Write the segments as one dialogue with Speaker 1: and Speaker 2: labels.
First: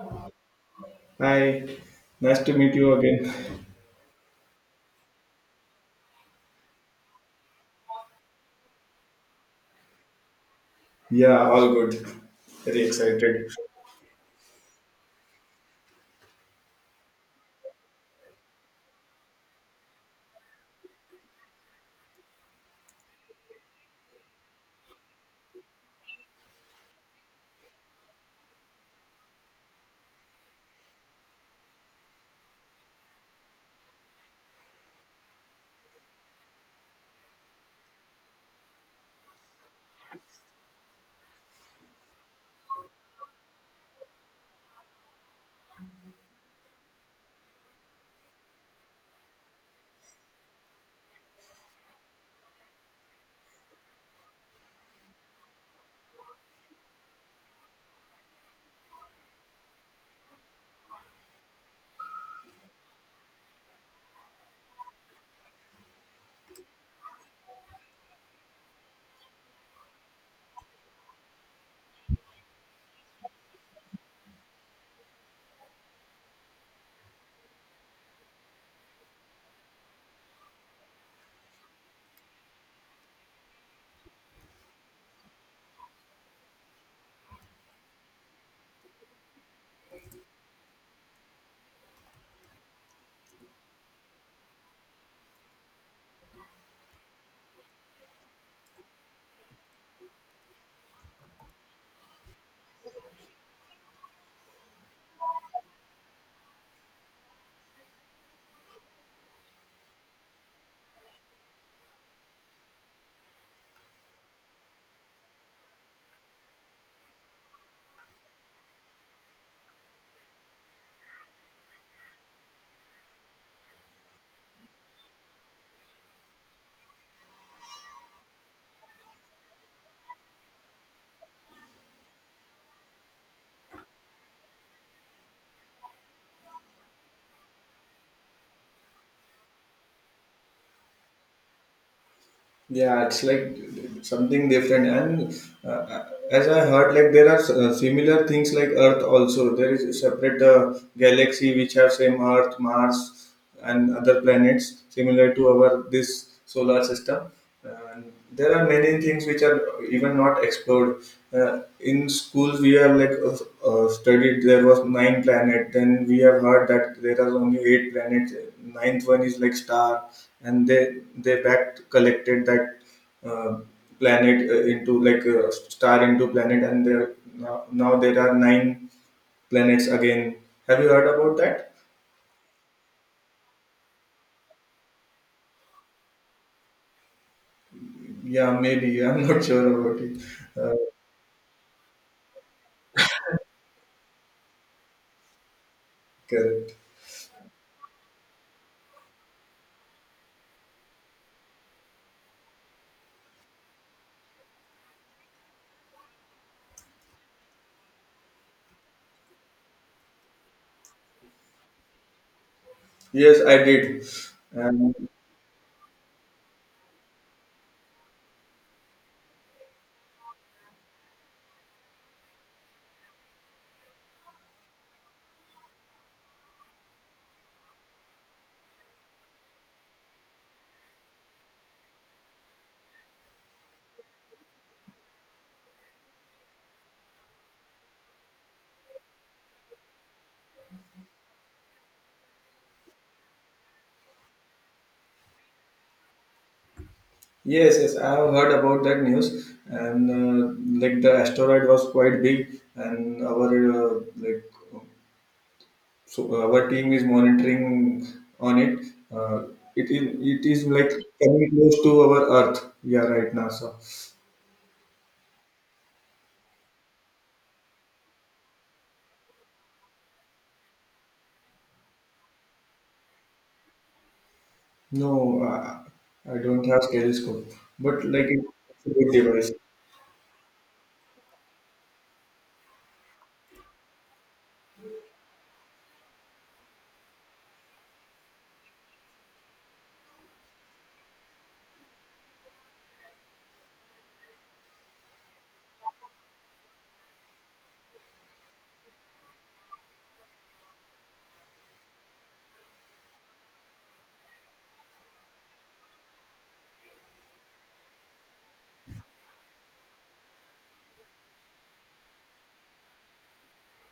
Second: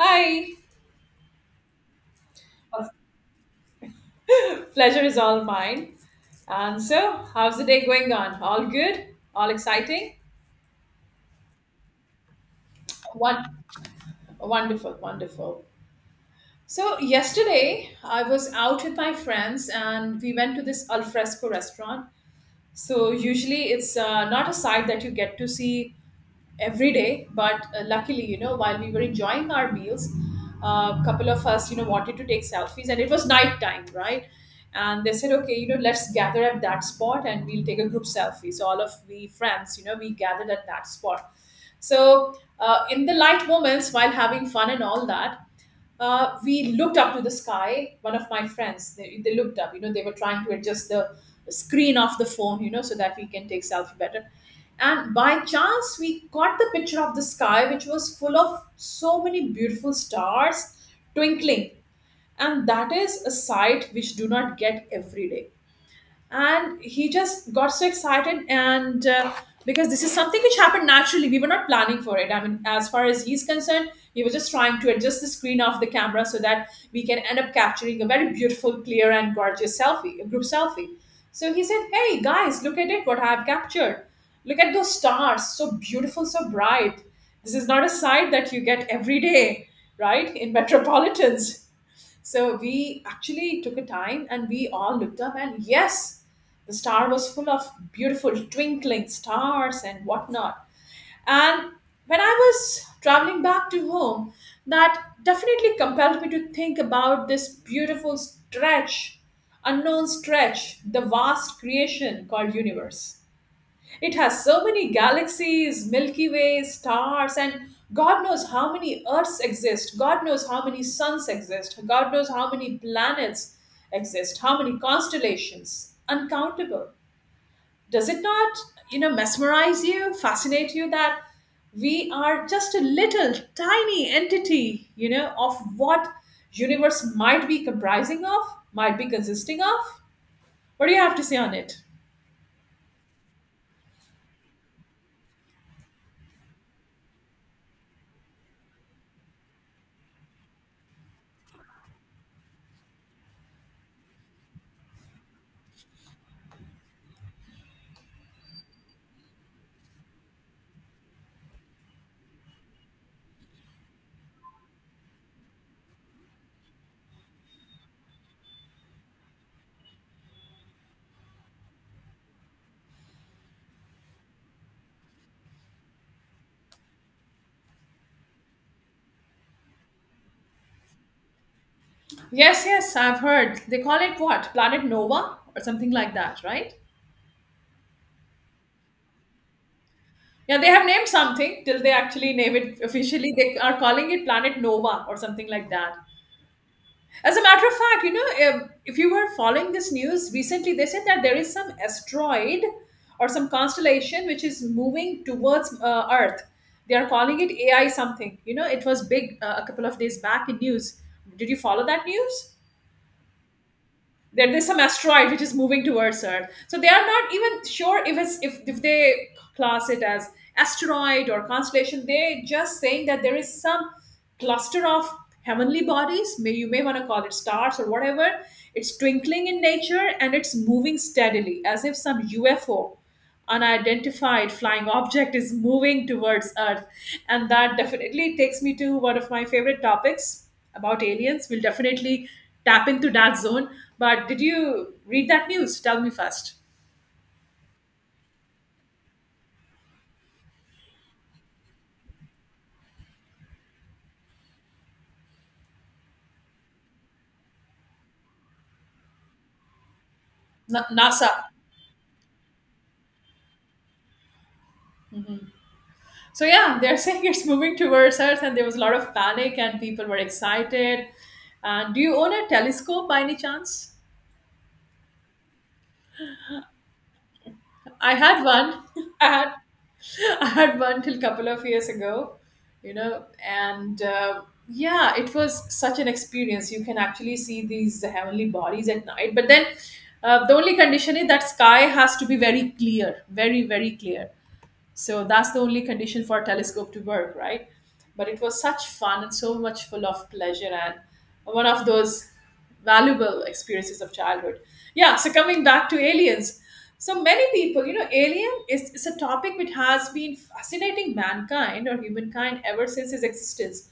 Speaker 1: Hi.
Speaker 2: Hi, nice to meet you again.
Speaker 1: Pleasure is all mine. And so, how's the day going on? All good? All exciting?
Speaker 2: Yeah, all good. Very
Speaker 1: One,
Speaker 2: excited.
Speaker 1: wonderful, wonderful. So yesterday I was out with my friends and we went to this alfresco restaurant. So usually it's not a site that you get to see every day, but luckily, you know, while we were enjoying our meals, a couple of us, you know, wanted to take selfies, and it was night time, right, and they said okay, you know, let's gather at that spot and we'll take a group selfie, so all of we friends, you know, we gathered at that spot. So in the light moments, while having fun and all that, we looked up to the sky. One of my friends, they looked up. You know, they were trying to adjust the screen of the phone. You know, so that we can take selfie better. And by chance, we got the picture of the sky, which was full of so many beautiful stars twinkling. And that is a sight which do not get every day, and he just got so excited. And because this is something which happened naturally, we were not planning for it, I mean, as far as he's concerned, he was just trying to adjust the screen of the camera so that we can end up capturing a very beautiful, clear and gorgeous selfie, a group selfie. So he said, hey guys, look at it, what I've captured, look at those stars, so beautiful, so bright. This is not a sight that you get every day, right, in metropolitans. So we actually took a time and we all looked up, and yes, the star was full of beautiful twinkling stars and whatnot. And when I was traveling back to home, that definitely compelled me to think about this beautiful stretch, unknown stretch, the vast creation called universe. It has so many galaxies, Milky Way, stars, and God knows how many Earths exist. God knows how many suns exist. God knows how many planets exist. How many constellations? Uncountable. Does it not, you know, mesmerize you, fascinate you, that we are just a little tiny entity, you know, of what universe might be comprising of, might be consisting of? What do you have to say on it?
Speaker 2: Yeah, it's like something different. And As I heard, there are similar things like Earth also. There is a separate galaxy which have same Earth, Mars, and other planets similar to our this solar system. Uh, there are many things which are even not explored. In schools we have studied there was nine planet. Then we have heard that there are only eight planets. Ninth one is like star, and they back collected that uh, planet into star into planet. And there now there are nine planets again. Have you heard about that?
Speaker 1: Yes, yes, I've heard. They call it what? Planet Nova or something like that, right?
Speaker 2: Yeah, maybe I'm not sure about it.
Speaker 1: Yeah, they
Speaker 2: uh,
Speaker 1: have named something till they actually name it officially. They are calling it Planet Nova or something like that.
Speaker 2: Correct.
Speaker 1: As a matter of fact, you know, if you were following this news recently, they said that there is some asteroid or some constellation which is moving towards Earth. They are calling it AI something. You know, it was big, a couple of days back in news. Did you follow that news?
Speaker 2: Yes, I did.
Speaker 1: That there's some
Speaker 2: And
Speaker 1: asteroid which is moving towards Earth. So they are not even sure if it's if they class it as asteroid or constellation. They're just saying that there is some cluster of heavenly bodies, may you may want to call it stars or whatever. It's twinkling in nature, and it's moving steadily as if some UFO, unidentified flying object, is moving towards Earth. And that definitely takes me to one of my favorite topics, about aliens. We'll definitely tap into that zone. But did you read that news? Tell me first.
Speaker 2: yes, yes, I have heard about that news, and like the asteroid was quite big, and our uh, like so our team is monitoring on it. Uh, it is like coming
Speaker 1: NASA.
Speaker 2: close to our Earth. Yeah, right now. So
Speaker 1: So yeah, they're saying it's moving towards Earth, and there was a lot of panic, and people were excited. And do you own a telescope by any chance?
Speaker 2: no, I don't have telescope, but
Speaker 1: I
Speaker 2: like
Speaker 1: had one.
Speaker 2: it's a good
Speaker 1: I
Speaker 2: device.
Speaker 1: had, I had one till couple of years ago, you know. And yeah, it was such an experience. You can actually see these heavenly bodies at night, but then the only condition is that sky has to be very clear, very very clear. So that's the only condition for a telescope to work, right? But it was such fun and so much full of pleasure, and one of those valuable experiences of childhood. Yeah, so coming back to aliens. So many people, you know, alien is a topic which has been fascinating mankind or humankind ever since its existence.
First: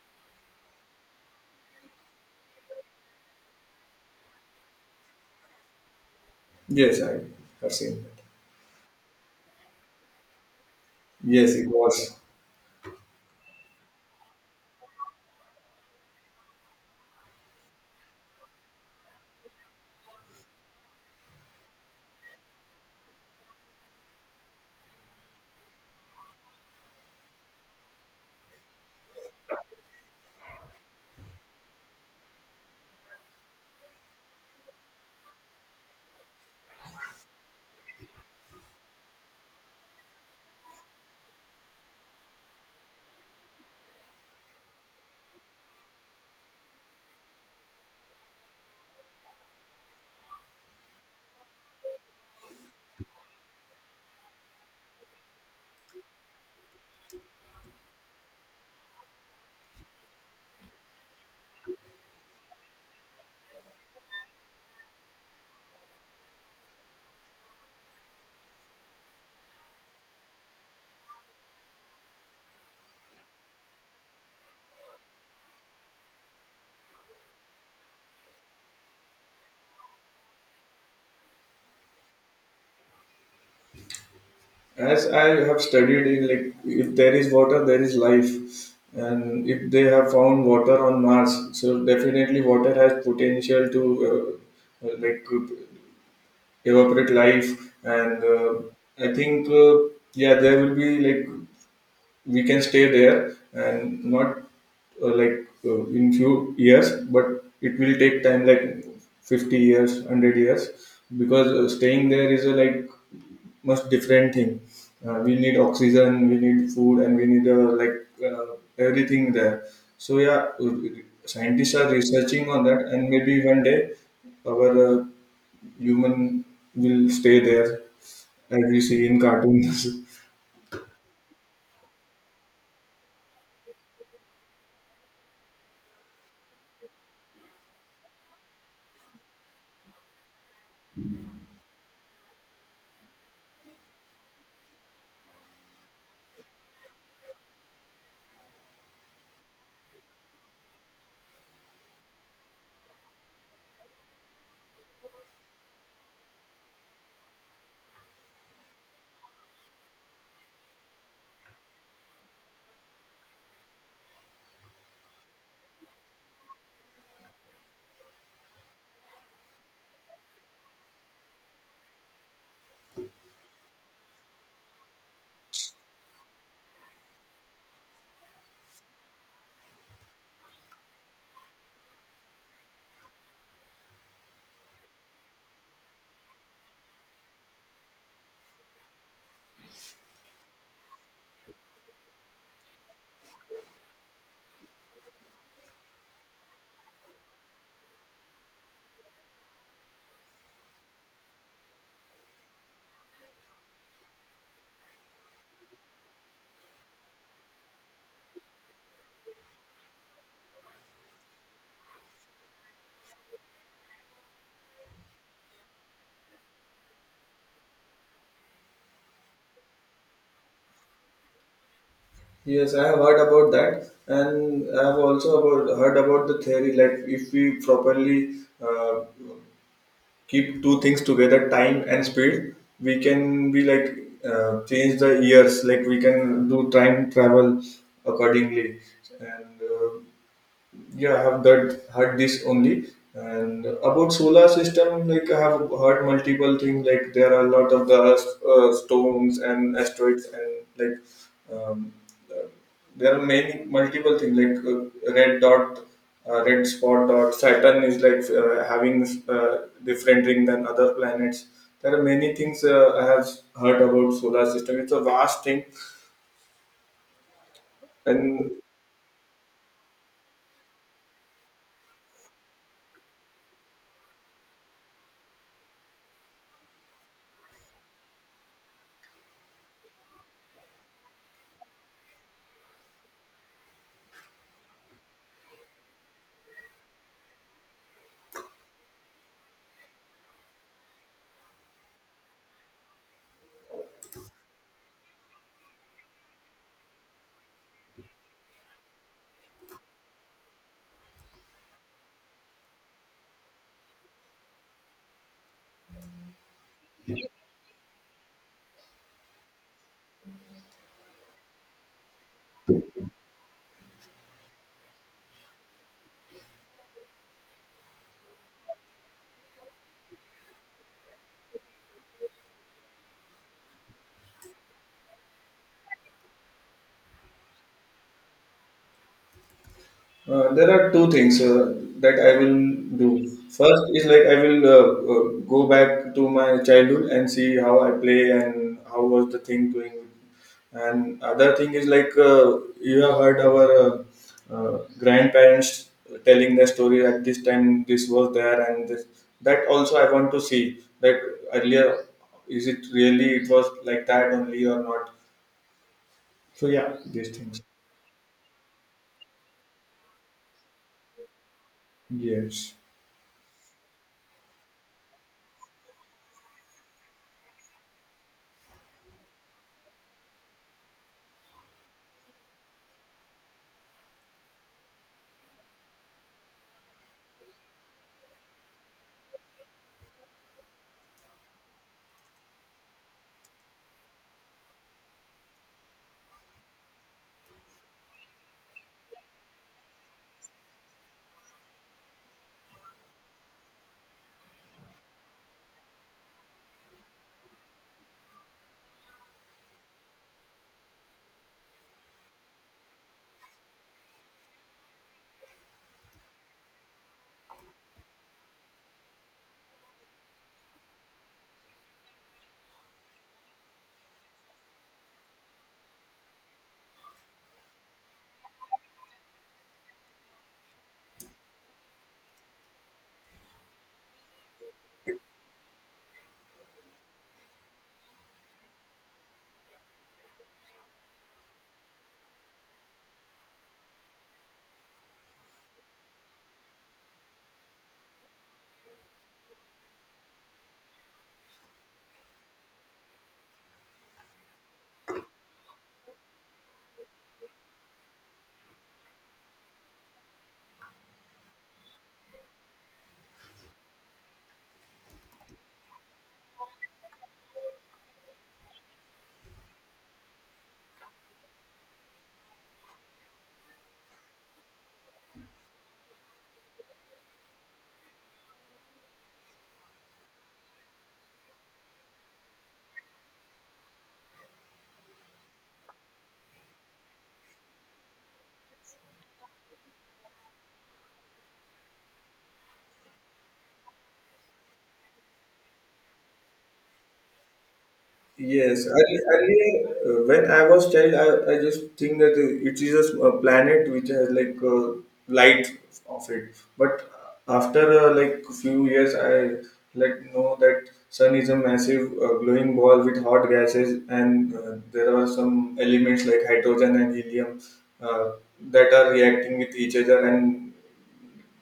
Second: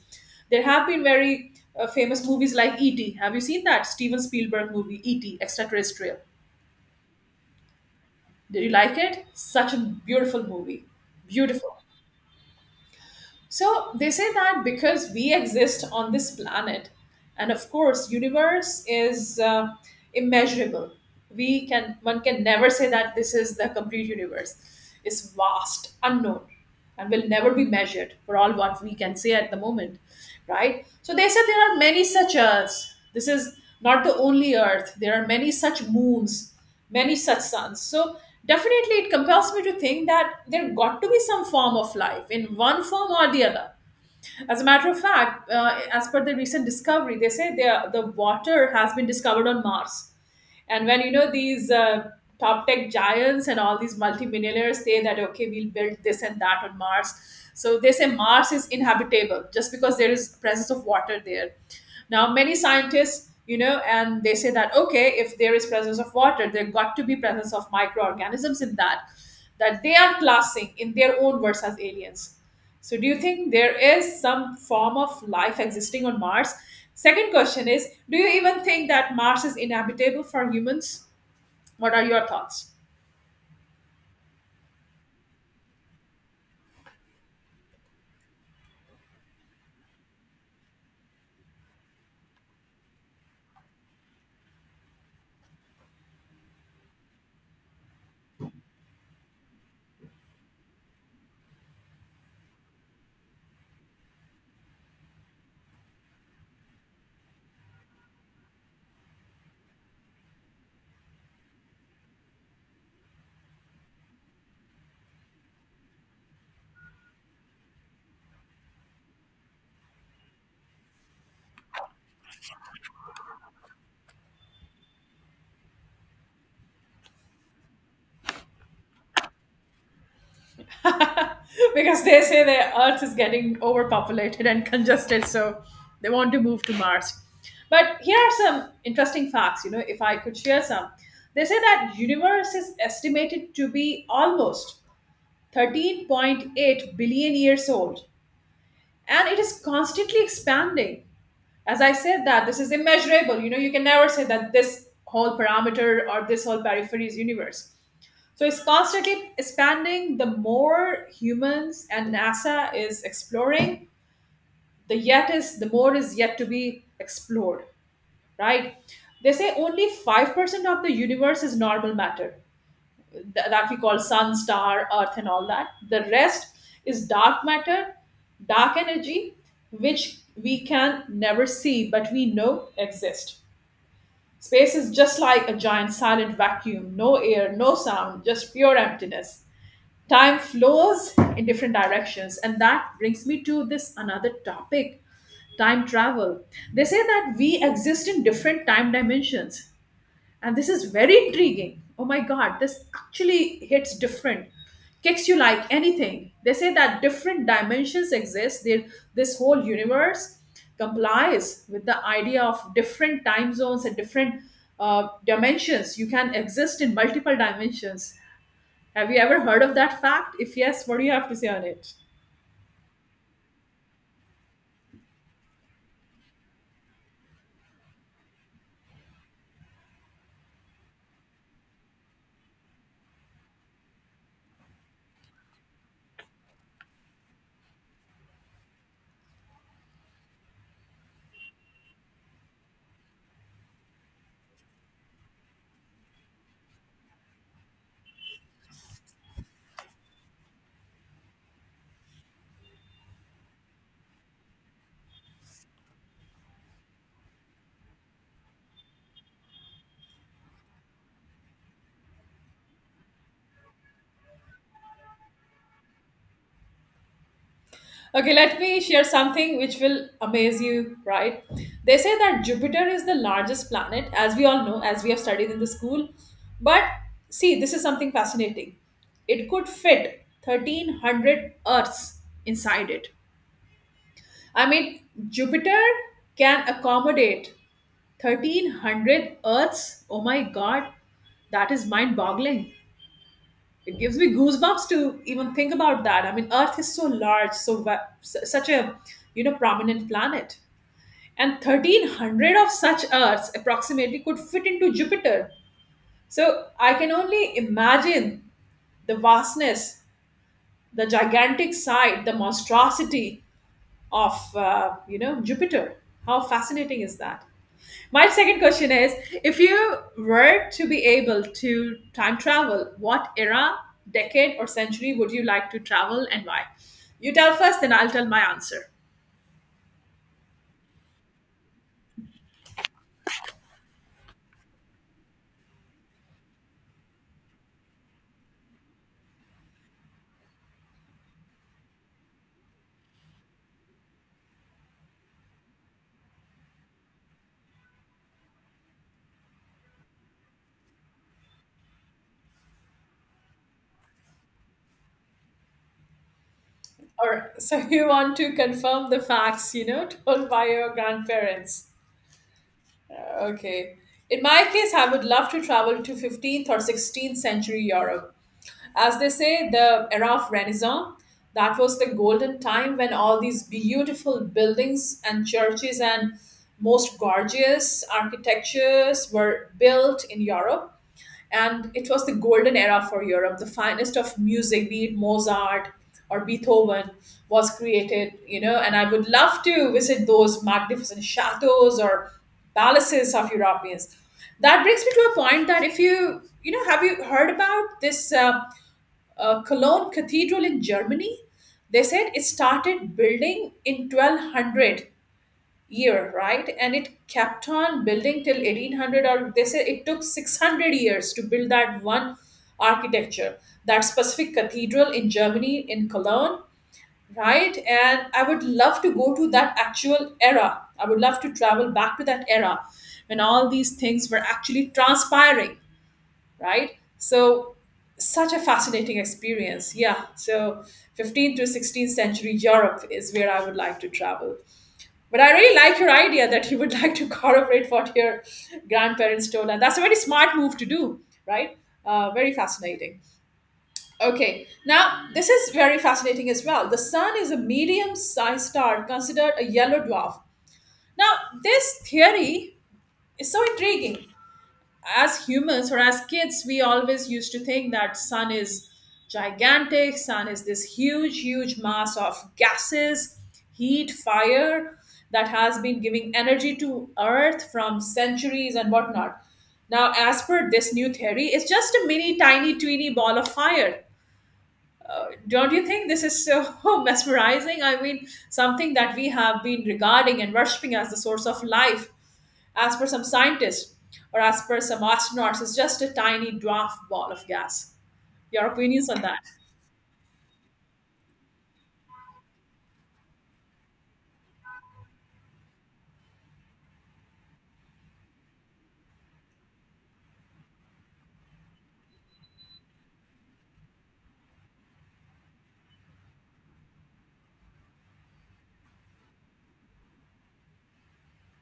Speaker 1: There have been very famous movies like E.T. Have you seen that? Steven Spielberg movie, E.T., Extraterrestrial.
Speaker 2: Yes, I have seen that.
Speaker 1: Did you like it? Such a beautiful movie.
Speaker 2: Yes, it
Speaker 1: Beautiful.
Speaker 2: was.
Speaker 1: So they say that because we exist on this planet, and of course, universe is immeasurable. We can, one can never say that this is the complete universe. It's vast, unknown, and will never be measured for all what we can say at the moment, right? So they said there are many such Earths. This is not the only Earth. There are many such moons, many such sons. So definitely it compels me to think that there got to be some form of life in one form or the other. As a matter of fact, as per the recent discovery, they say the water has been discovered on Mars. And when you know these top tech giants and all these multimillionaires say that okay, we'll build this and that on Mars, so they say Mars is inhabitable just because there is presence of water there. Now many scientists, you know, and they say that okay, if there is presence of water, there got to be presence of microorganisms in that they are classing in their own words as aliens. So, do you think there is some form of life existing on Mars? Second question is, do you even think that Mars is inhabitable for humans? What are your thoughts?
Speaker 2: As I have studied, in like, if there is water, there is life. And if they have found water on Mars, so definitely water has potential to uh, uh, like uh, evaporate life. And I think yeah, there will be like we can stay there, and not in few years, but it will take time like 50 years, 100 years, because staying there is a like much different thing. We need oxygen, we need food, and we need everything there. So yeah, scientists are researching on that, and maybe one day our human will stay there, as we see in cartoons.
Speaker 1: Because they say the Earth is getting overpopulated and congested, so they want to move to Mars. But here are some interesting facts, you know, if I could share some. They say that universe is estimated to be almost 13.8 billion years old, and it is constantly expanding. As I said, that this is immeasurable, you know, you can never say that this whole parameter or this whole periphery is universe. So it's constantly expanding. The more humans and NASA is exploring, the yet is the more is yet to be explored, right? They say only 5% of the universe is normal matter, that we call sun, star, earth and all that. The rest is dark matter, dark energy, which we can never see, but we know exist. Space is just like a giant silent vacuum, no air, no sound, just pure emptiness. Time flows in different directions, and that brings me to this another topic, time travel. They say that we exist in different time dimensions, and this is very intriguing. Oh my god, this actually hits different, kicks you like anything. They say that different dimensions exist. There, this whole universe complies with the idea of different time zones and different dimensions. You can exist in multiple dimensions. Have you ever heard of that fact? If yes, what do you have to say on it?
Speaker 2: Yes, I have heard about that, and I have also heard about the theory. Like, if we properly uh, keep two things together, time and speed, we can be like change the years. Like, we can do time travel accordingly. And Yeah, I have that heard this only. And about solar system, like, I have heard multiple things, like there are a lot of the stones and asteroids, and like um, there are many multiple things like red spot dot Saturn is like having uh, different ring than other planets. There are many things I have heard about solar system. It's a vast thing.
Speaker 1: Okay,
Speaker 2: And
Speaker 1: let me share something which will amaze you, right? They say that Jupiter is the largest planet, as we all know, as we have studied in the school. But see, this is something fascinating. It could fit 1300 Earths inside it. I mean, Jupiter can accommodate 1300 Earths. Oh my God, that is mind boggling. It gives me goosebumps to even think about that. I mean, Earth is so large, so such a, you know, prominent planet, and 1300 of such Earths approximately could fit into Jupiter. So I can only imagine the vastness, the gigantic size, the monstrosity of, you know, Jupiter. How fascinating is that? My second question is, if you were to be able to time travel, what era, decade, or century would you like to travel, and why? You tell first, then I'll tell my answer.
Speaker 2: There are two things that I will do. First is like I will uh, go back to my childhood and see how I play and how was the thing doing. And other thing is like you have heard our grandparents telling their story at this time this was there and this. That also I want to see that earlier, is it really it was like that only or not. So yeah, these
Speaker 1: Or
Speaker 2: things.
Speaker 1: so you want to confirm the facts, you know, told by your grandparents.
Speaker 2: Yes.
Speaker 1: Okay. In my case, I would love to travel to 15th or 16th century Europe. As they say, the era of Renaissance, that was the golden time when all these beautiful buildings and churches and most gorgeous architectures were built in Europe. And it was the golden era for Europe. The finest of music, be it Mozart or Beethoven, was created, you know. And I would love to visit those magnificent chateaus or palaces of Europeans. That brings me to a point that, if you, you know, have you heard about this? Cologne Cathedral in Germany. They said it started building in 1200 year, right? And it kept on building till 1800, or they said it took 600 years to build that one architecture, that specific cathedral in Germany in Cologne, right? And I would love to go to that actual era. I would love to travel back to that era when all these things were actually transpiring, right? So such a fascinating experience. Yeah. So 15th to 16th century Europe is where I would like to travel. But I really like your idea that you would like to corroborate what your grandparents told. And that's a very smart move to do, right? Very fascinating. Okay. Now, this is very fascinating as well. The sun is a medium sized star considered a yellow dwarf. Now, this theory is so intriguing. As humans or as kids we always used to think that sun is gigantic, sun is this huge mass of gases, heat, fire that has been giving energy to earth from centuries and whatnot. Now as per this new theory it's just a mini tiny tweeny ball of fire. Don't you think this is so mesmerizing? I mean, something that we have been regarding and worshipping as the source of life, as per some scientists or as per some astronauts, it's just a tiny dwarf ball of gas. Your
Speaker 2: Yes,
Speaker 1: opinions on that?
Speaker 2: earlier, when I was child, I just think that it is a planet which has like light of it. But after like few years, I like know that sun is a massive glowing ball with hot gases, and there are some elements like hydrogen and helium uh, that are reacting with each other and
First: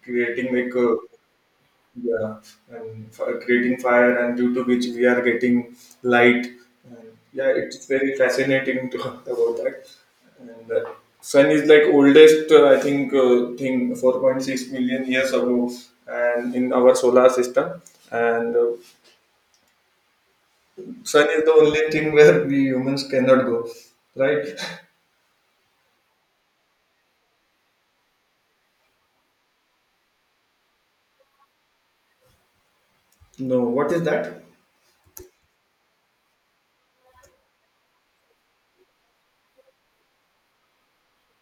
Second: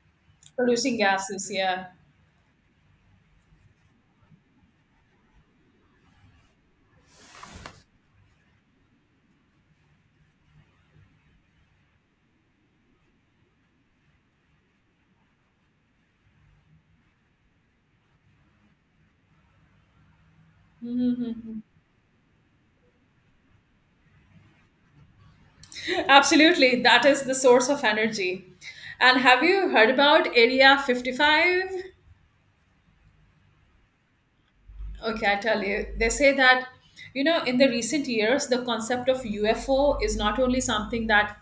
Speaker 2: creating
Speaker 1: Producing gases, yeah.
Speaker 2: yeah, and for creating fire, and due to which we are getting light. And Yeah, it's very fascinating to talk about that. And Sun is like oldest, I think, thing 4.6 million years ago, and in our solar system. And Sun is the
Speaker 1: Mhm.
Speaker 2: only thing where we humans cannot go, right?
Speaker 1: Absolutely, that is the source of energy. And have you heard about Area 55?
Speaker 2: No, what is that?
Speaker 1: Okay, I tell you, they say that, you know, in the recent years, the concept of UFO is not only something that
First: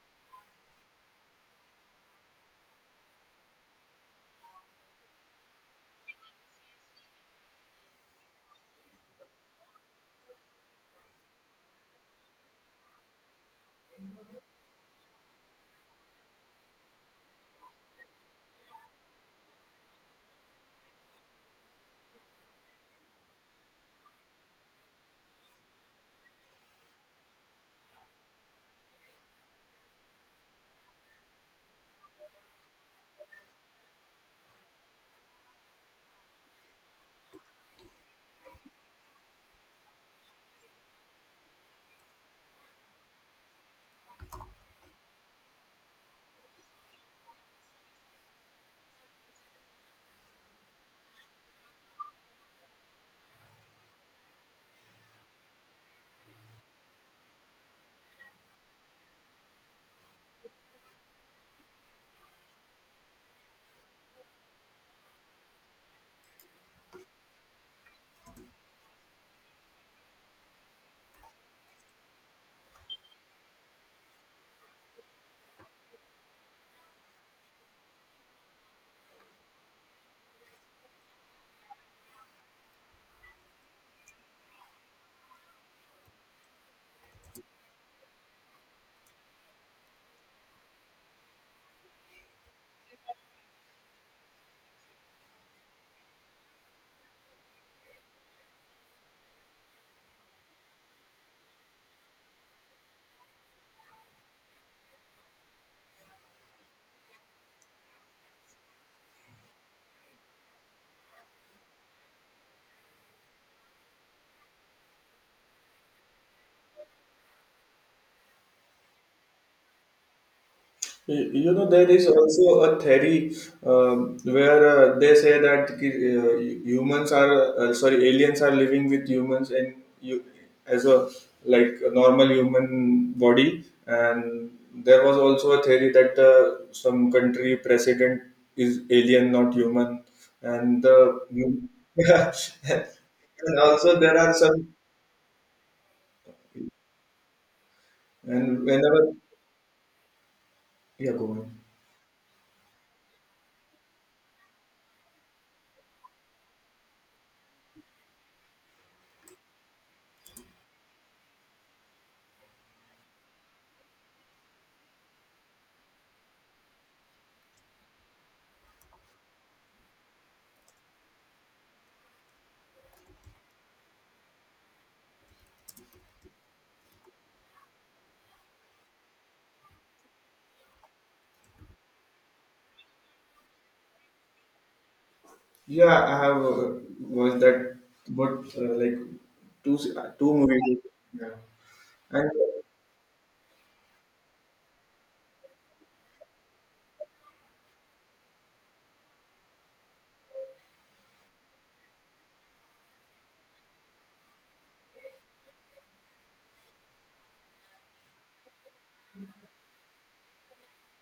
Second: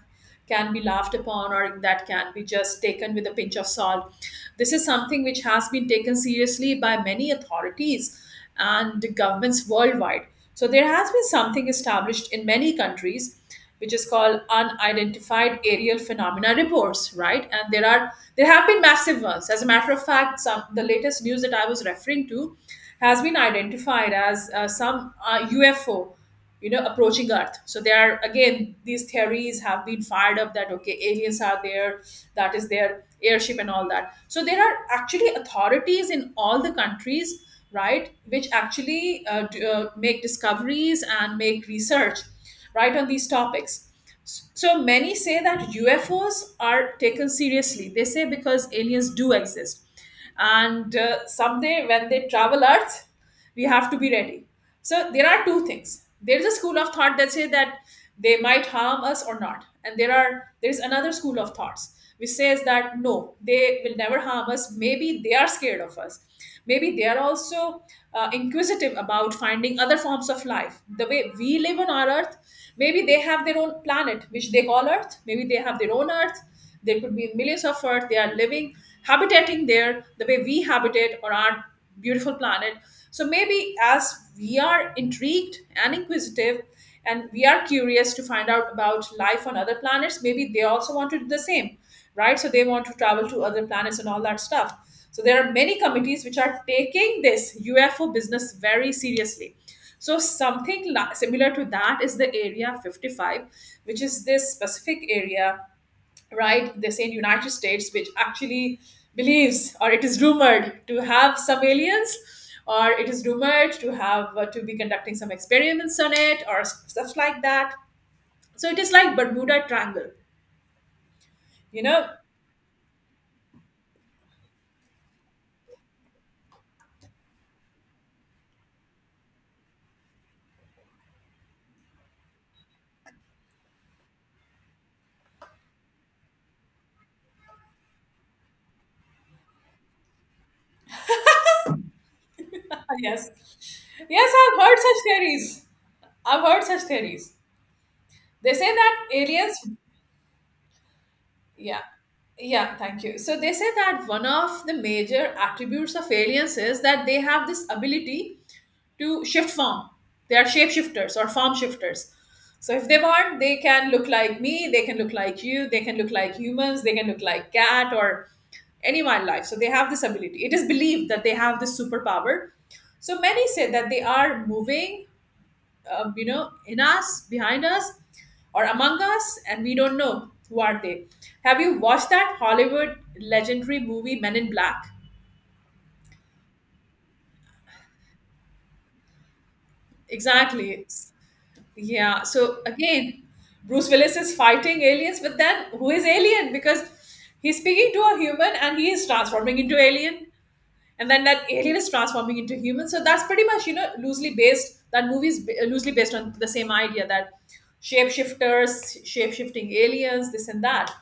Speaker 1: can be laughed upon or that can be just taken with a pinch of salt. This is something which has been taken seriously by many authorities and governments worldwide. So there has been something established in many countries which is called unidentified aerial phenomena reports, right? And there have been massive ones. As a matter of fact, some, the latest news that I was referring to, has been identified as some UFO, you know, approaching Earth. So there are again these theories have been fired up that okay, aliens are there, that is their airship and all that. So there are actually authorities in all the countries, right, which actually make discoveries and make research, right, on these topics. So many say that UFOs are taken seriously. They say because aliens do exist and someday when they travel earth we have to be ready. So there are two things. There is a school of thought that say that they might harm us or not, and there is another school of thoughts which says that no, they will never harm us. Maybe they are scared of us, maybe they are also inquisitive about finding other forms of life the way we live on our earth. Maybe they have their own planet which they call earth, maybe they have their own earth. There could be millions of Earth. They are living, habitating there the way we habitate on our beautiful planet. So maybe as we are intrigued and inquisitive, and we are curious to find out about life on other planets, maybe they also want to do the same, right? So they want to travel to other planets and all that stuff. So there are many committees which are taking this UFO business very seriously. So something li- similar to that is the Area 55, which is this specific area, right? They say in United States, which actually believes or it is rumored to have some aliens, or it is rumored to have to be conducting some experiments on it, or s- stuff like that. So it is like Bermuda Triangle,
Speaker 2: You know,
Speaker 1: you
Speaker 2: there is
Speaker 1: know?
Speaker 2: also a theory where they say that humans are, sorry, aliens are living with humans and you as a like a normal human body. And there was also a theory that some country president is alien, not human. And the yeah.
Speaker 1: Yes,
Speaker 2: And also there are
Speaker 1: yes, I've
Speaker 2: some,
Speaker 1: heard such theories. I've heard such theories. They
Speaker 2: and
Speaker 1: say that
Speaker 2: whenever,
Speaker 1: aliens,
Speaker 2: yeah, go on.
Speaker 1: yeah. Yeah, thank you. So they say that one of the major attributes of aliens is that they have this ability to shift farm. They are shapeshifters or farm shifters. So if they want, they can look like me, they can look like you, they can look like humans, they can look like cat or any wildlife. So they have this ability. It is believed that they have this superpower. So many say that they are moving, you know, in us, behind us, or among us, and we don't know who are they. Have you watched that Hollywood legendary movie Men in Black?
Speaker 2: Yeah, I have watched that, but like two movies.
Speaker 1: Exactly.
Speaker 2: Yeah,
Speaker 1: Yeah.
Speaker 2: and
Speaker 1: So again, Bruce Willis is fighting aliens, but then who is alien? Because he's speaking to a human and he is transforming into alien, and then that alien is transforming into human. So that's pretty much, you know, loosely based. That movie is ba- loosely based on the same idea that shapeshifters, shape shifting aliens, this and that.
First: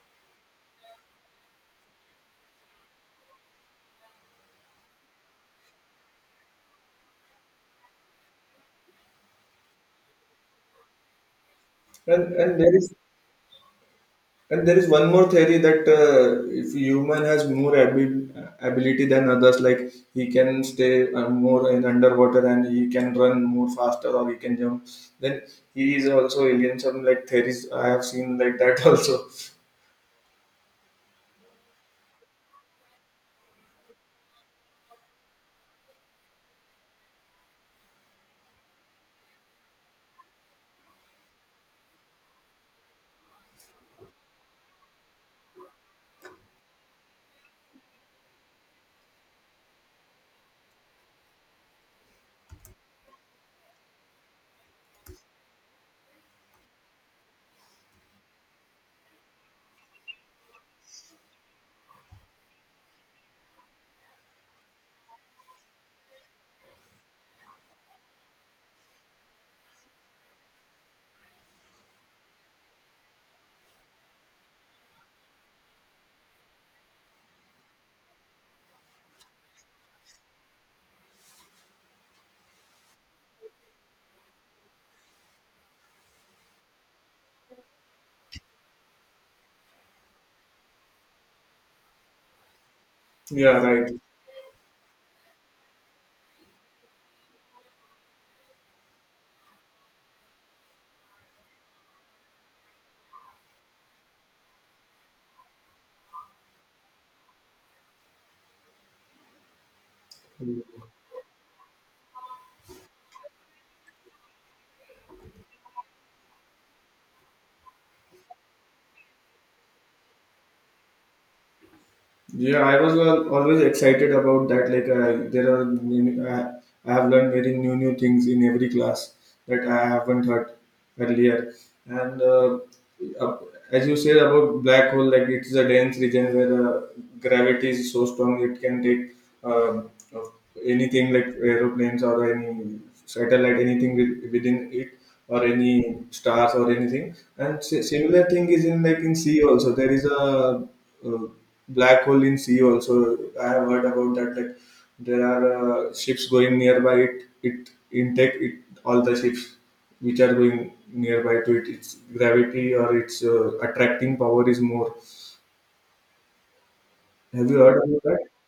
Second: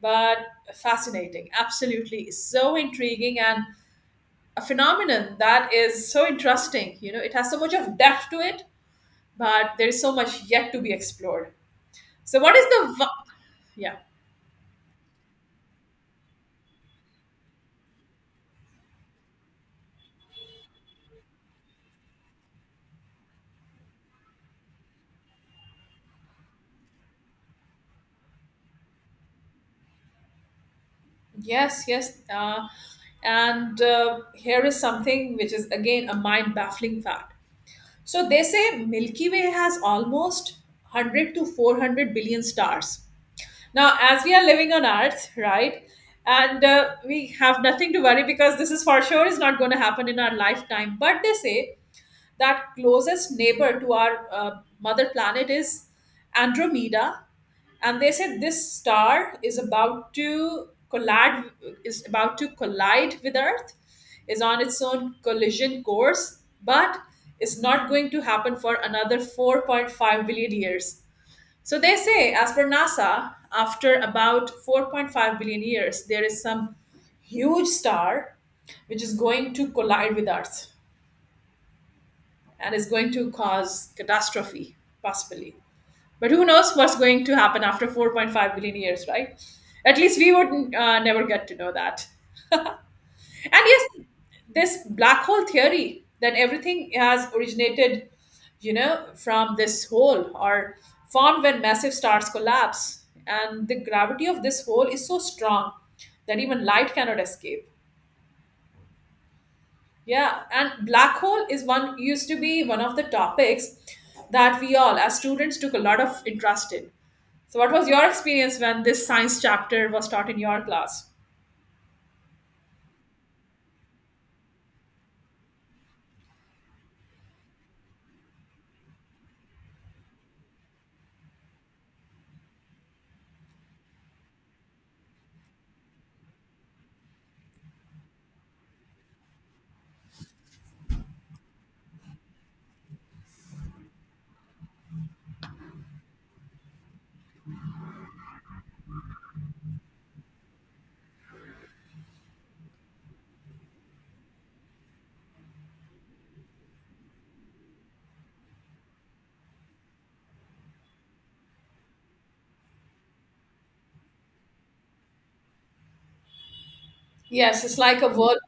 Speaker 1: But fascinating, absolutely so intriguing, and a phenomenon that is so interesting. You know, it has so much of depth to it but there is so much yet to be explored.
Speaker 2: and
Speaker 1: So, what
Speaker 2: and
Speaker 1: is
Speaker 2: there is.
Speaker 1: the vi- yeah?
Speaker 2: And there is one more theory that if human has more ability than others, like he can stay more in underwater, and he can run more faster or he can jump, then he is also alien. Some like theories I have seen like that also.
Speaker 1: Yes, yes. And here is something which is again a mind baffling fact. So they say Milky Way has almost 100 to 400 billion stars. Now, as we are living on Earth, right, and we have nothing to worry because this is for sure is not going to happen in our lifetime. But they say that closest neighbor to our mother planet is Andromeda, and they said this star is about to collide, with Earth, is on its own collision course, but is not going to happen for another 4.5 billion years. So they say, as per NASA, after about 4.5 billion years, there is some huge star which is going to collide with Earth and is going to cause catastrophe, possibly. But who knows what's going to happen after 4.5 billion years, right? At least we would never get to know that. And
Speaker 2: Yeah,
Speaker 1: yes,
Speaker 2: right.
Speaker 1: this black hole theory that everything has originated, you know, from this hole, or formed when massive stars collapse, and the gravity of this hole is so strong that even light cannot escape. Yeah, and black hole is one, used to be one of the topics that we all as students took a lot of interest in. So what was your experience when this science chapter was taught in your class?
Speaker 2: Yeah, I was always excited about that. Like, there are new, I have learned very new things in every class that I haven't heard earlier, and uh, as you said about black hole, like it's a dense region where the gravity is so strong, it can take uh, uh, anything like aeroplanes or any satellite, anything within it, or any stars or anything. And similar thing is in like in sea also. There is a uh, black hole in sea also. I have heard about that. Like, there are ships going nearby. It intake it all the ships which are going nearby to it. Its gravity or its attracting power is more. Have you
Speaker 1: Yes,
Speaker 2: heard
Speaker 1: it's
Speaker 2: about
Speaker 1: like a
Speaker 2: that?
Speaker 1: world.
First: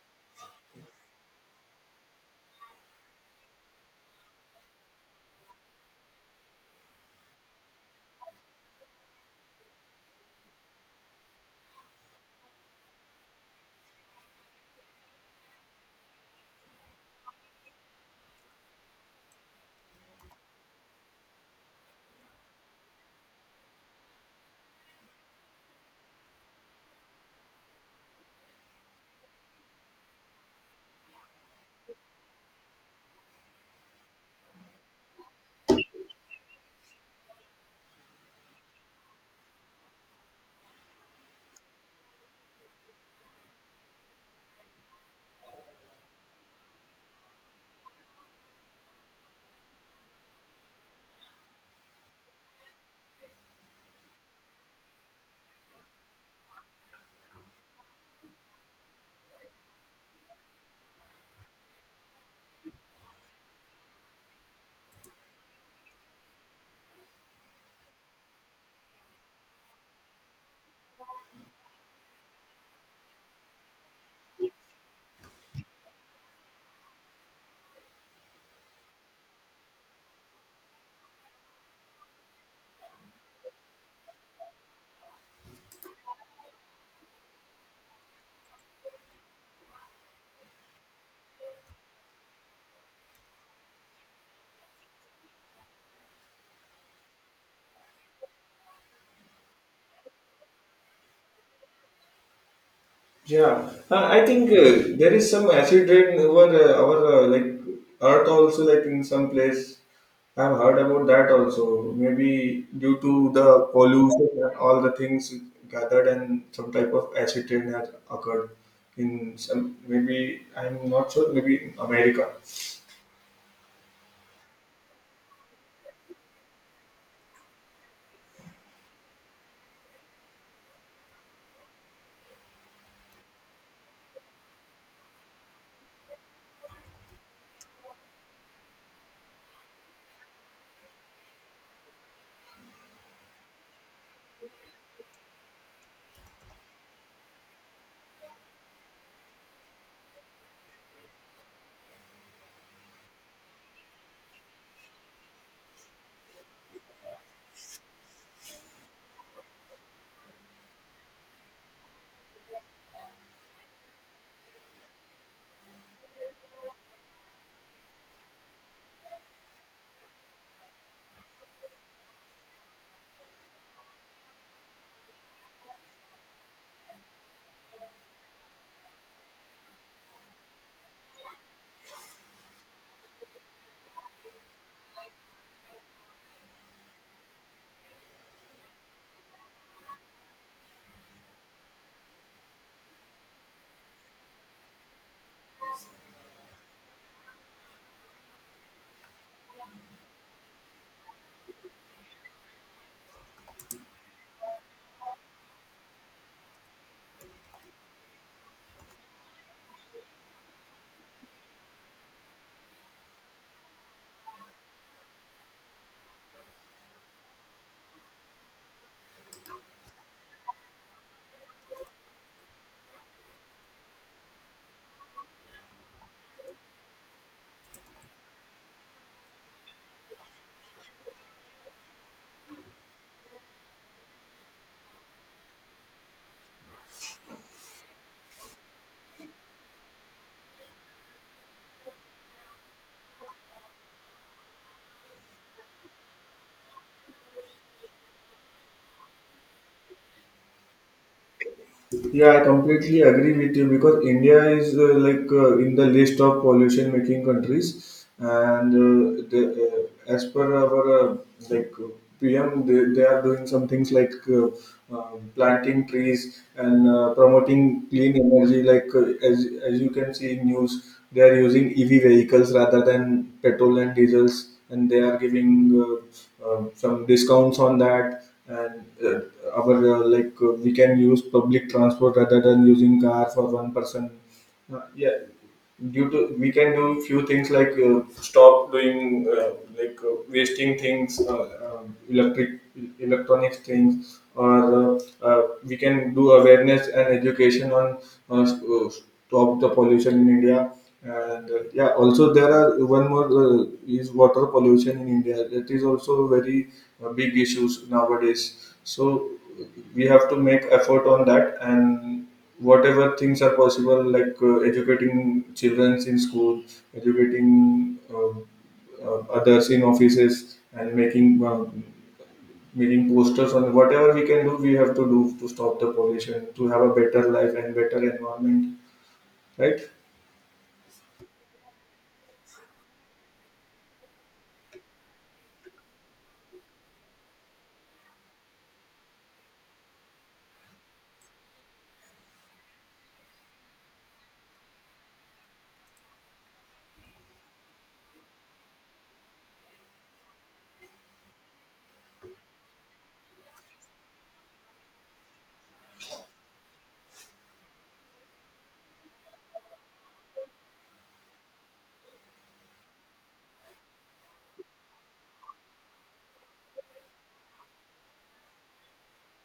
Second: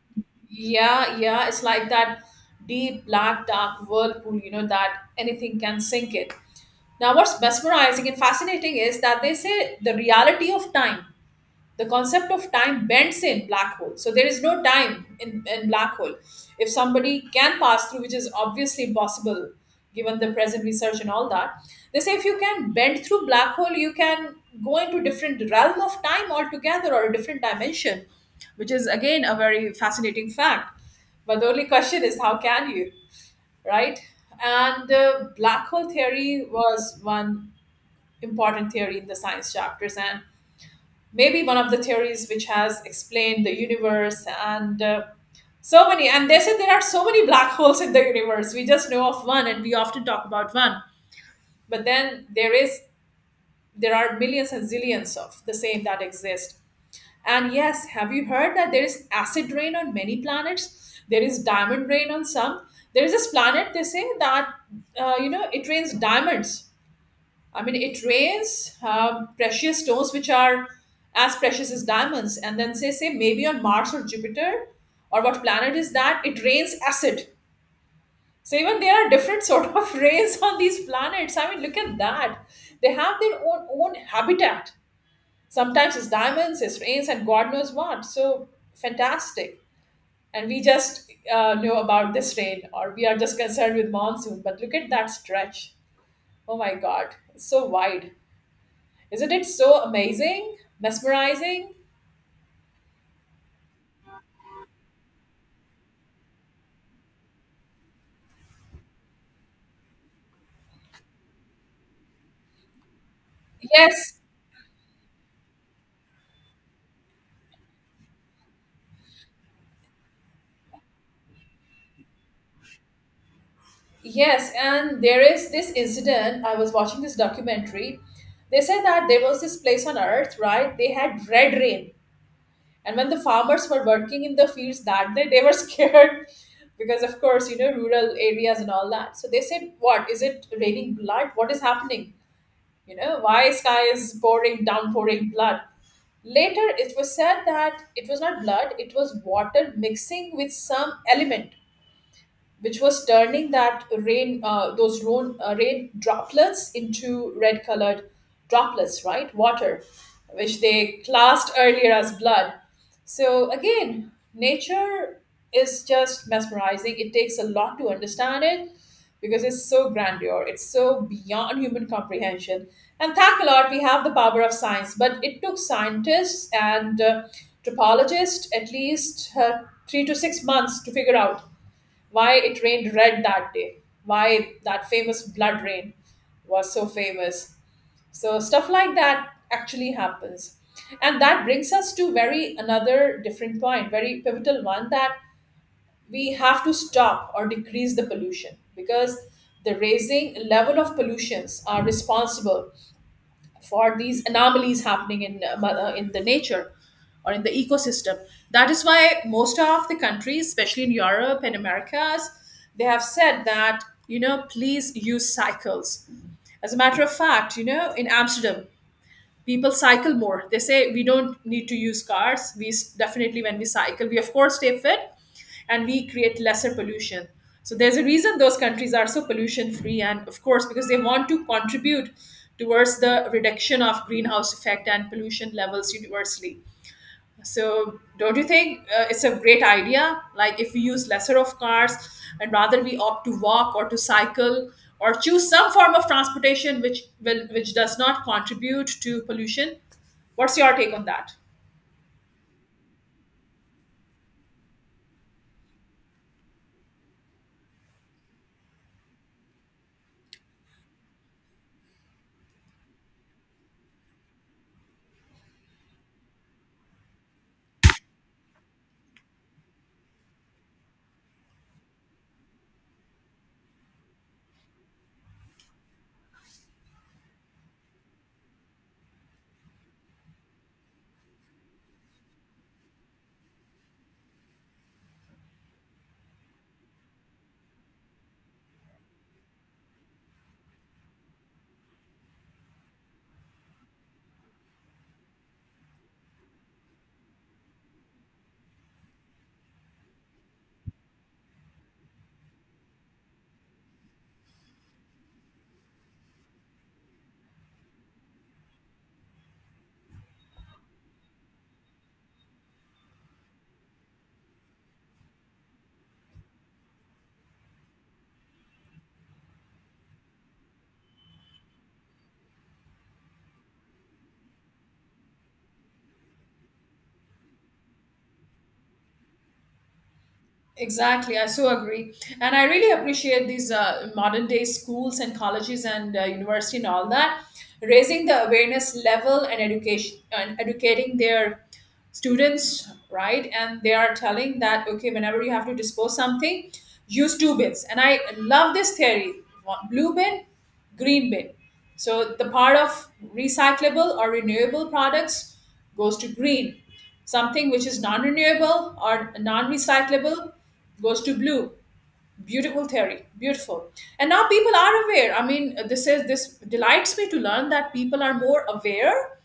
Speaker 1: Yeah, yeah, it's like that deep black dark whirlpool, you know, that anything can sink it. Now, what's mesmerizing and fascinating is that they say the reality of time, the concept of time bends in black hole. So there is no time in black hole. If somebody can pass through, which is obviously impossible given the present research and all that, they say if you can bend through black hole you can go into different realm of time altogether, or a different dimension, which is again a very fascinating fact. But the only question is how can you, right? And black hole theory was one important theory in the science chapters, and maybe one of the theories which has explained the universe. And so many. And they said there are so many black holes in the universe. We just know of one and we often talk about one, but then there are millions and zillions of the same that exist. And yes, have you heard that there is acid rain on many planets, there is diamond rain on some? There is this planet, they say that, you know, it rains diamonds. I mean, it rains, precious stones which are as precious as diamonds. And then say maybe on Mars or Jupiter, or what planet is that? It rains acid. So even there are different sort of rains on these planets. I mean, look at that. They have their own habitat. Sometimes it's diamonds, it's rains, and God knows what. So fantastic. And we just know about this rain, or we are just concerned with monsoon. But look at that stretch. Oh my God, it's so wide. Isn't it so amazing, mesmerizing?
Speaker 2: Yeah, I think there is some acid rain over our like Earth also, like in some place. I've heard about that also. Maybe due to the
Speaker 1: Yes,
Speaker 2: pollution and all the things gathered, and some type of acid rain has occurred in some. Maybe I'm not sure. Maybe in America.
Speaker 1: yes. And there is this incident. I was watching this documentary. They said that there was this place on earth, right? They had red rain. And when the farmers were working in the fields that day, they were scared because, of course, you know, rural areas and all that. So they said, "What? Is it raining blood? What is happening? You know, why sky is pouring, downpouring blood?" Later, it was said that it was not blood, it was water mixing with some element which was turning that rain, those rain, rain droplets into red colored droplets, right? Water, which they classed earlier as blood. So, again, nature is just mesmerizing. It takes a lot to understand it because it's so grandeur, it's so beyond human comprehension. And thank a lot, we have the power of science, but it took scientists and topologists at least 3 to 6 months to figure out why it rained red that day, why that famous blood rain was so famous. So stuff like that actually happens. And that brings us to very another different point, very pivotal one that we have to stop or decrease the pollution because the raising level of pollutions are responsible for these anomalies happening in in the nature or in the ecosystem. That is why most of the countries, especially in Europe and Americas, they have said that you know please use cycles. As a matter of fact, you know in Amsterdam people cycle more. They say we don't need to use cars. Definitely when we cycle we of course stay fit and we create lesser pollution, so there's a reason those countries are so pollution free, and of course because they want to contribute towards the reduction of greenhouse effect and pollution levels universally. So, don't you think it's a great idea? Like, if we use lesser of cars and rather we opt to walk or to cycle or choose some form of transportation which does not contribute to pollution. What's your take on that?
Speaker 2: Yeah, I completely agree with you because India is in the list of pollution making countries, as per our like uh, PM, they are doing some things like planting trees and promoting clean energy. Like, as you can see in news, they are using EV vehicles rather than petrol and diesels, and they are giving some discounts on that, and our we can use public transport rather than using car for one person. Yeah, due to we can do few things like stop doing uh, wasting things, electric electronics things, or uh, we can do awareness and education on uh, s- uh, stop the pollution in India. And Yeah, also there are one more is water pollution in India. That is also very big issues nowadays. So we have to make effort on that, and whatever things are possible, like educating children in school, educating others in offices, and making posters on whatever we can do. We have to do to stop the pollution, to have a better life and better environment, right?
Speaker 1: Exactly, I so agree, and I really appreciate these modern day schools and colleges and university and all that, raising the awareness level and education and educating their students, right? And they are telling that okay, whenever you have to dispose something, use two bins. And I love this theory: one blue bin, green bin. So the part of recyclable or renewable products goes to green. Something which is non-renewable or non-recyclable goes to blue. Beautiful theory, beautiful. And now people are aware. I mean, this delights me to learn that people are more aware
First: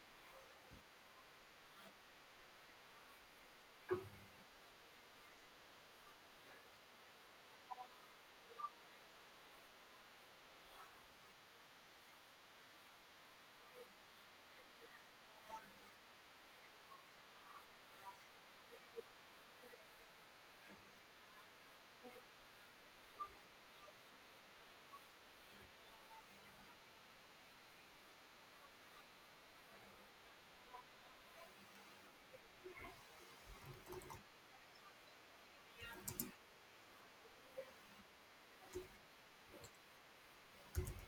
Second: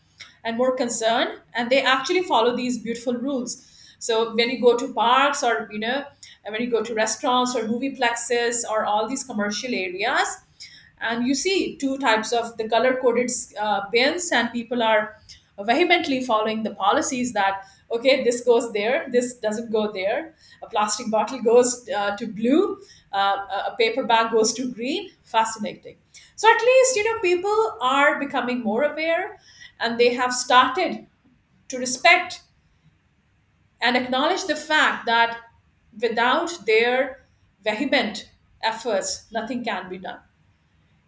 Speaker 1: and more concerned, and they actually follow these beautiful rules. So when you go to parks, or you know, when you go to restaurants or movie plexes or all these commercial areas, and you see two types of the color coded bins, and people are vehemently following the policies that okay, this goes there, this doesn't go there. A plastic bottle goes to blue, a paper bag goes to green. Fascinating. So at least, you know, people are becoming more aware, and they have started to respect and acknowledge the fact that without their vehement efforts nothing can be done.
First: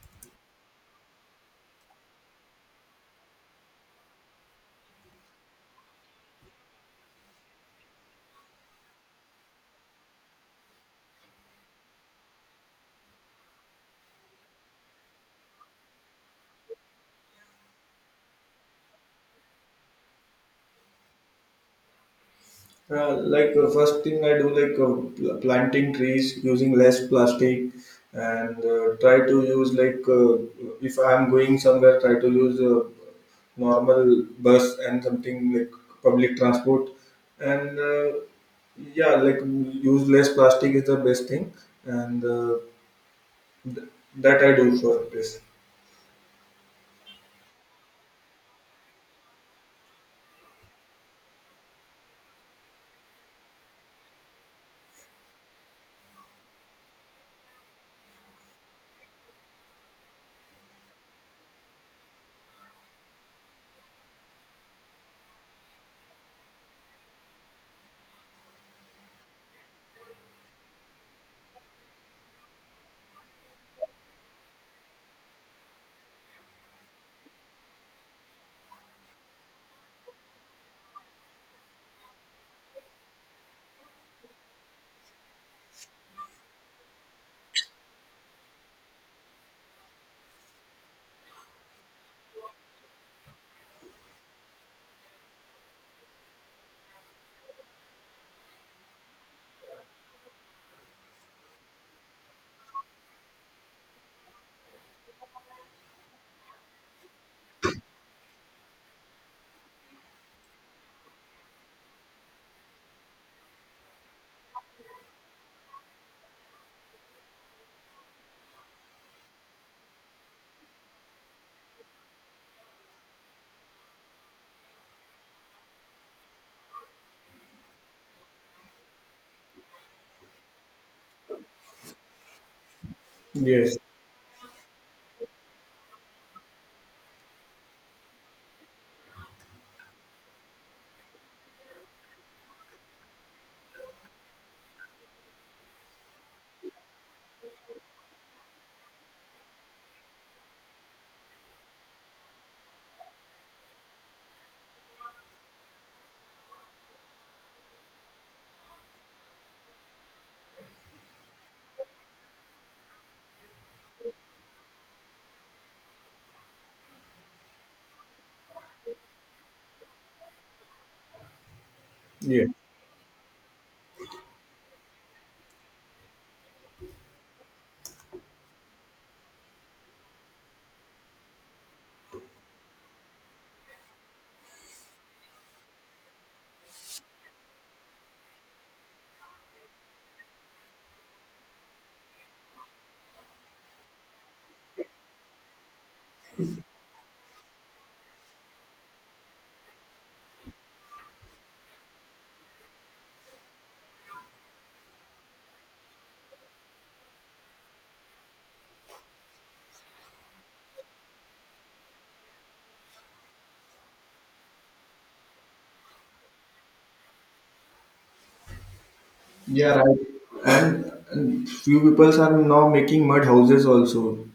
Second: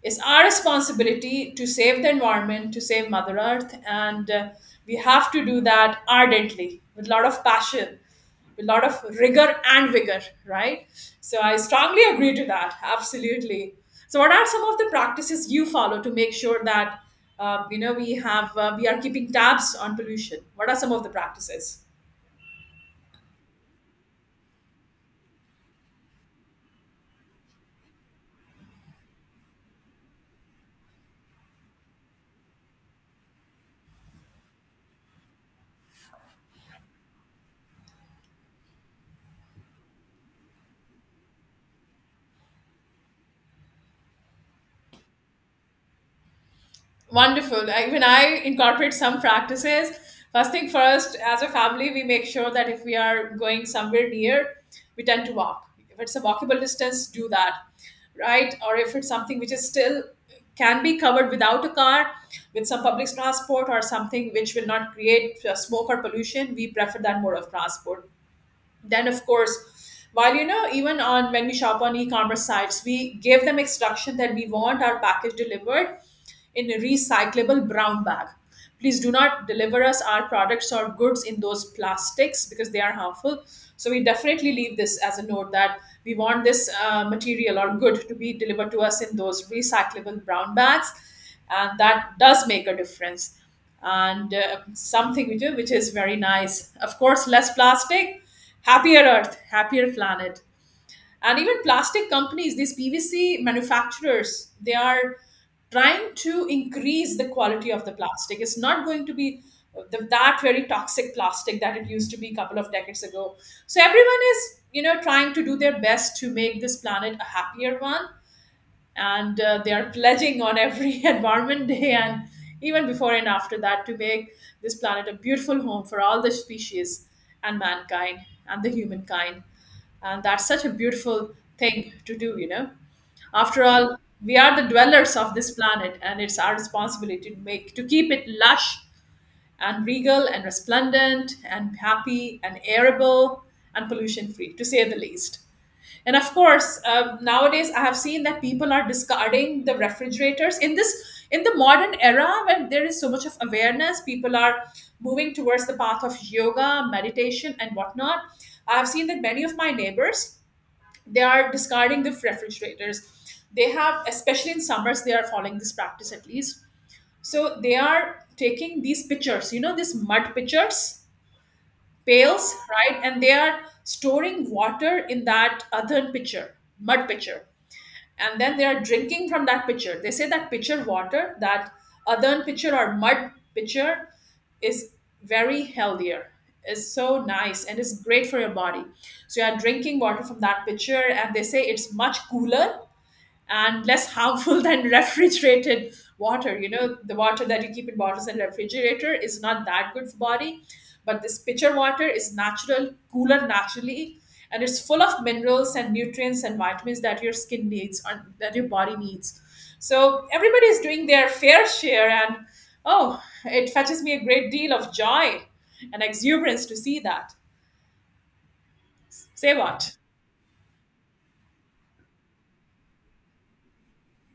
Speaker 1: It's our responsibility to save the environment, to save Mother Earth, and we have to do that ardently with a lot of passion, with a lot of rigor and vigor, right? So I strongly agree to that, absolutely. So, what are some of the practices you follow to make sure that you know, we have we are keeping tabs on pollution? What are some of the practices?
Speaker 2: Yeah, like first thing I do, like planting trees, using less plastic, and try to use like if I'm going somewhere, try to use normal bus and something like public transport, and yeah, like use less plastic is the best thing, and uh, th- that I do for this.
Speaker 1: Wonderful. I, when I incorporate some practices, first thing first, as a family, we make sure that if we are going somewhere near, we tend to walk. If it's a walkable distance, do that, right? Or if it's something which is still can be covered without a car, with some public transport or something which will not create smoke or pollution, we prefer that mode of transport. Then of course, while you know, even on when we shop on e-commerce sites, we give them instruction that we want our package delivered in a recyclable brown bag. Please do not deliver us our products or goods in those plastics because they are harmful. So we definitely leave this as a note that we want this material or good to be delivered to us in those recyclable brown bags, and that does make a difference. And something we do which is very nice, of course, less plastic, happier earth, happier planet. And even plastic companies, these pvc manufacturers, they are trying to increase the quality of the plastic. It's not going to be that very toxic plastic that it used to be a couple of decades ago. So everyone is, you know, trying to do their best to make this planet a happier one. And they are pledging on every environment day, and even before and after that, to make this planet a beautiful home for all the species and mankind and the humankind. And that's such a beautiful thing to do, you know, after
Speaker 2: Yes.
Speaker 1: all, we are the dwellers of this planet, and it's our responsibility to make to keep it lush and regal and resplendent and happy and arable and pollution free, to say the least. And of course, nowadays I have seen that people are discarding the refrigerators in this in the modern era when there is so much of awareness. People are moving towards the path of yoga, meditation, and whatnot. I have seen that many of my neighbors, they are discarding the refrigerators. They have, especially in summers, they are following this practice at least. So they are taking these pitchers, you know, these mud pitchers,
Speaker 2: Yeah.
Speaker 1: pails, right? And they are storing water in that earthen pitcher, mud pitcher. And then they are drinking from that pitcher. They say that pitcher water, that earthen pitcher or mud pitcher is very healthier. It's so nice and it's great for your body. So you are drinking water from that pitcher, and they say it's much cooler and less harmful than refrigerated water. You know, the water that you keep in bottles and refrigerator is not that good for body, but this pitcher water is natural cooler naturally, and it's full of minerals and nutrients and vitamins that your skin needs or that your body needs. So everybody is doing their fair share, and oh, it fetches me a great deal of joy and exuberance to see that, say
Speaker 2: Yeah,
Speaker 1: what.
Speaker 2: right. And few people are now making mud houses also,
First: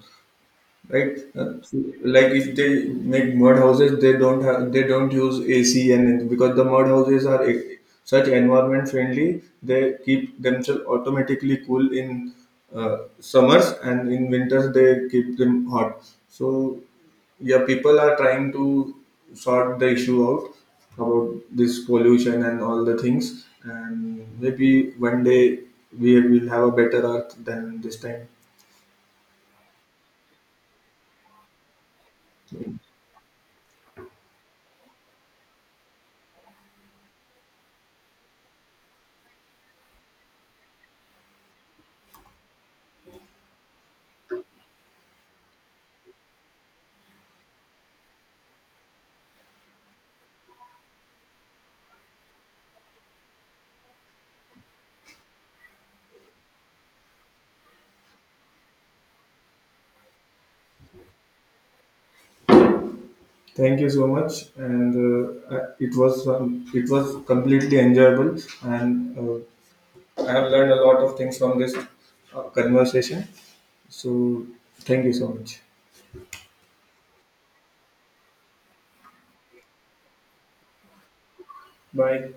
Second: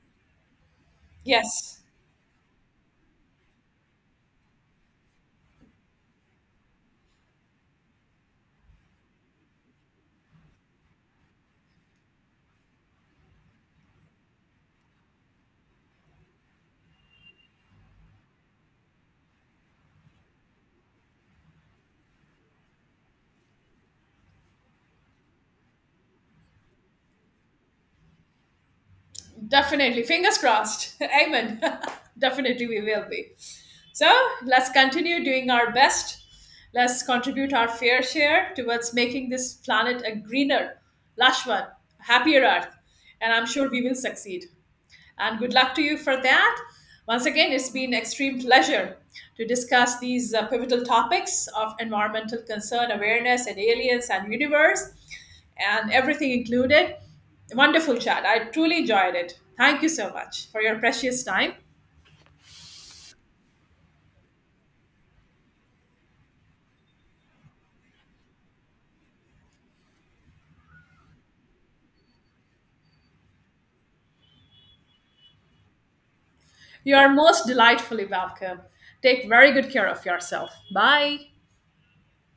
Speaker 2: right? So,
Speaker 1: Yes.
Speaker 2: like if they make mud houses, they don't use AC. And because the mud houses are such environment friendly, they keep themselves automatically cool in summers, and in winters they keep them hot. So yeah, people are trying to sort the issue out about this pollution and all the things, and maybe one day we will have a better earth than this time.
Speaker 1: Definitely. Fingers crossed. Amen. Definitely, we will be. So let's continue doing our best. Let's contribute our fair share towards making this planet a greener, lush one, happier earth. And I'm sure we will succeed, and good luck to you for that. Once again, it's been extreme pleasure to discuss these pivotal topics of environmental concern, awareness, and aliens and universe, and everything included. Wonderful chat. I truly enjoyed it. Thank you so much for your precious time.
Speaker 2: Thank you so much, and it was completely enjoyable, and I have learned a lot of things from this conversation. So thank you so much.
Speaker 1: You are most delightfully welcome. Take very good care of yourself. Bye.
Speaker 2: Bye.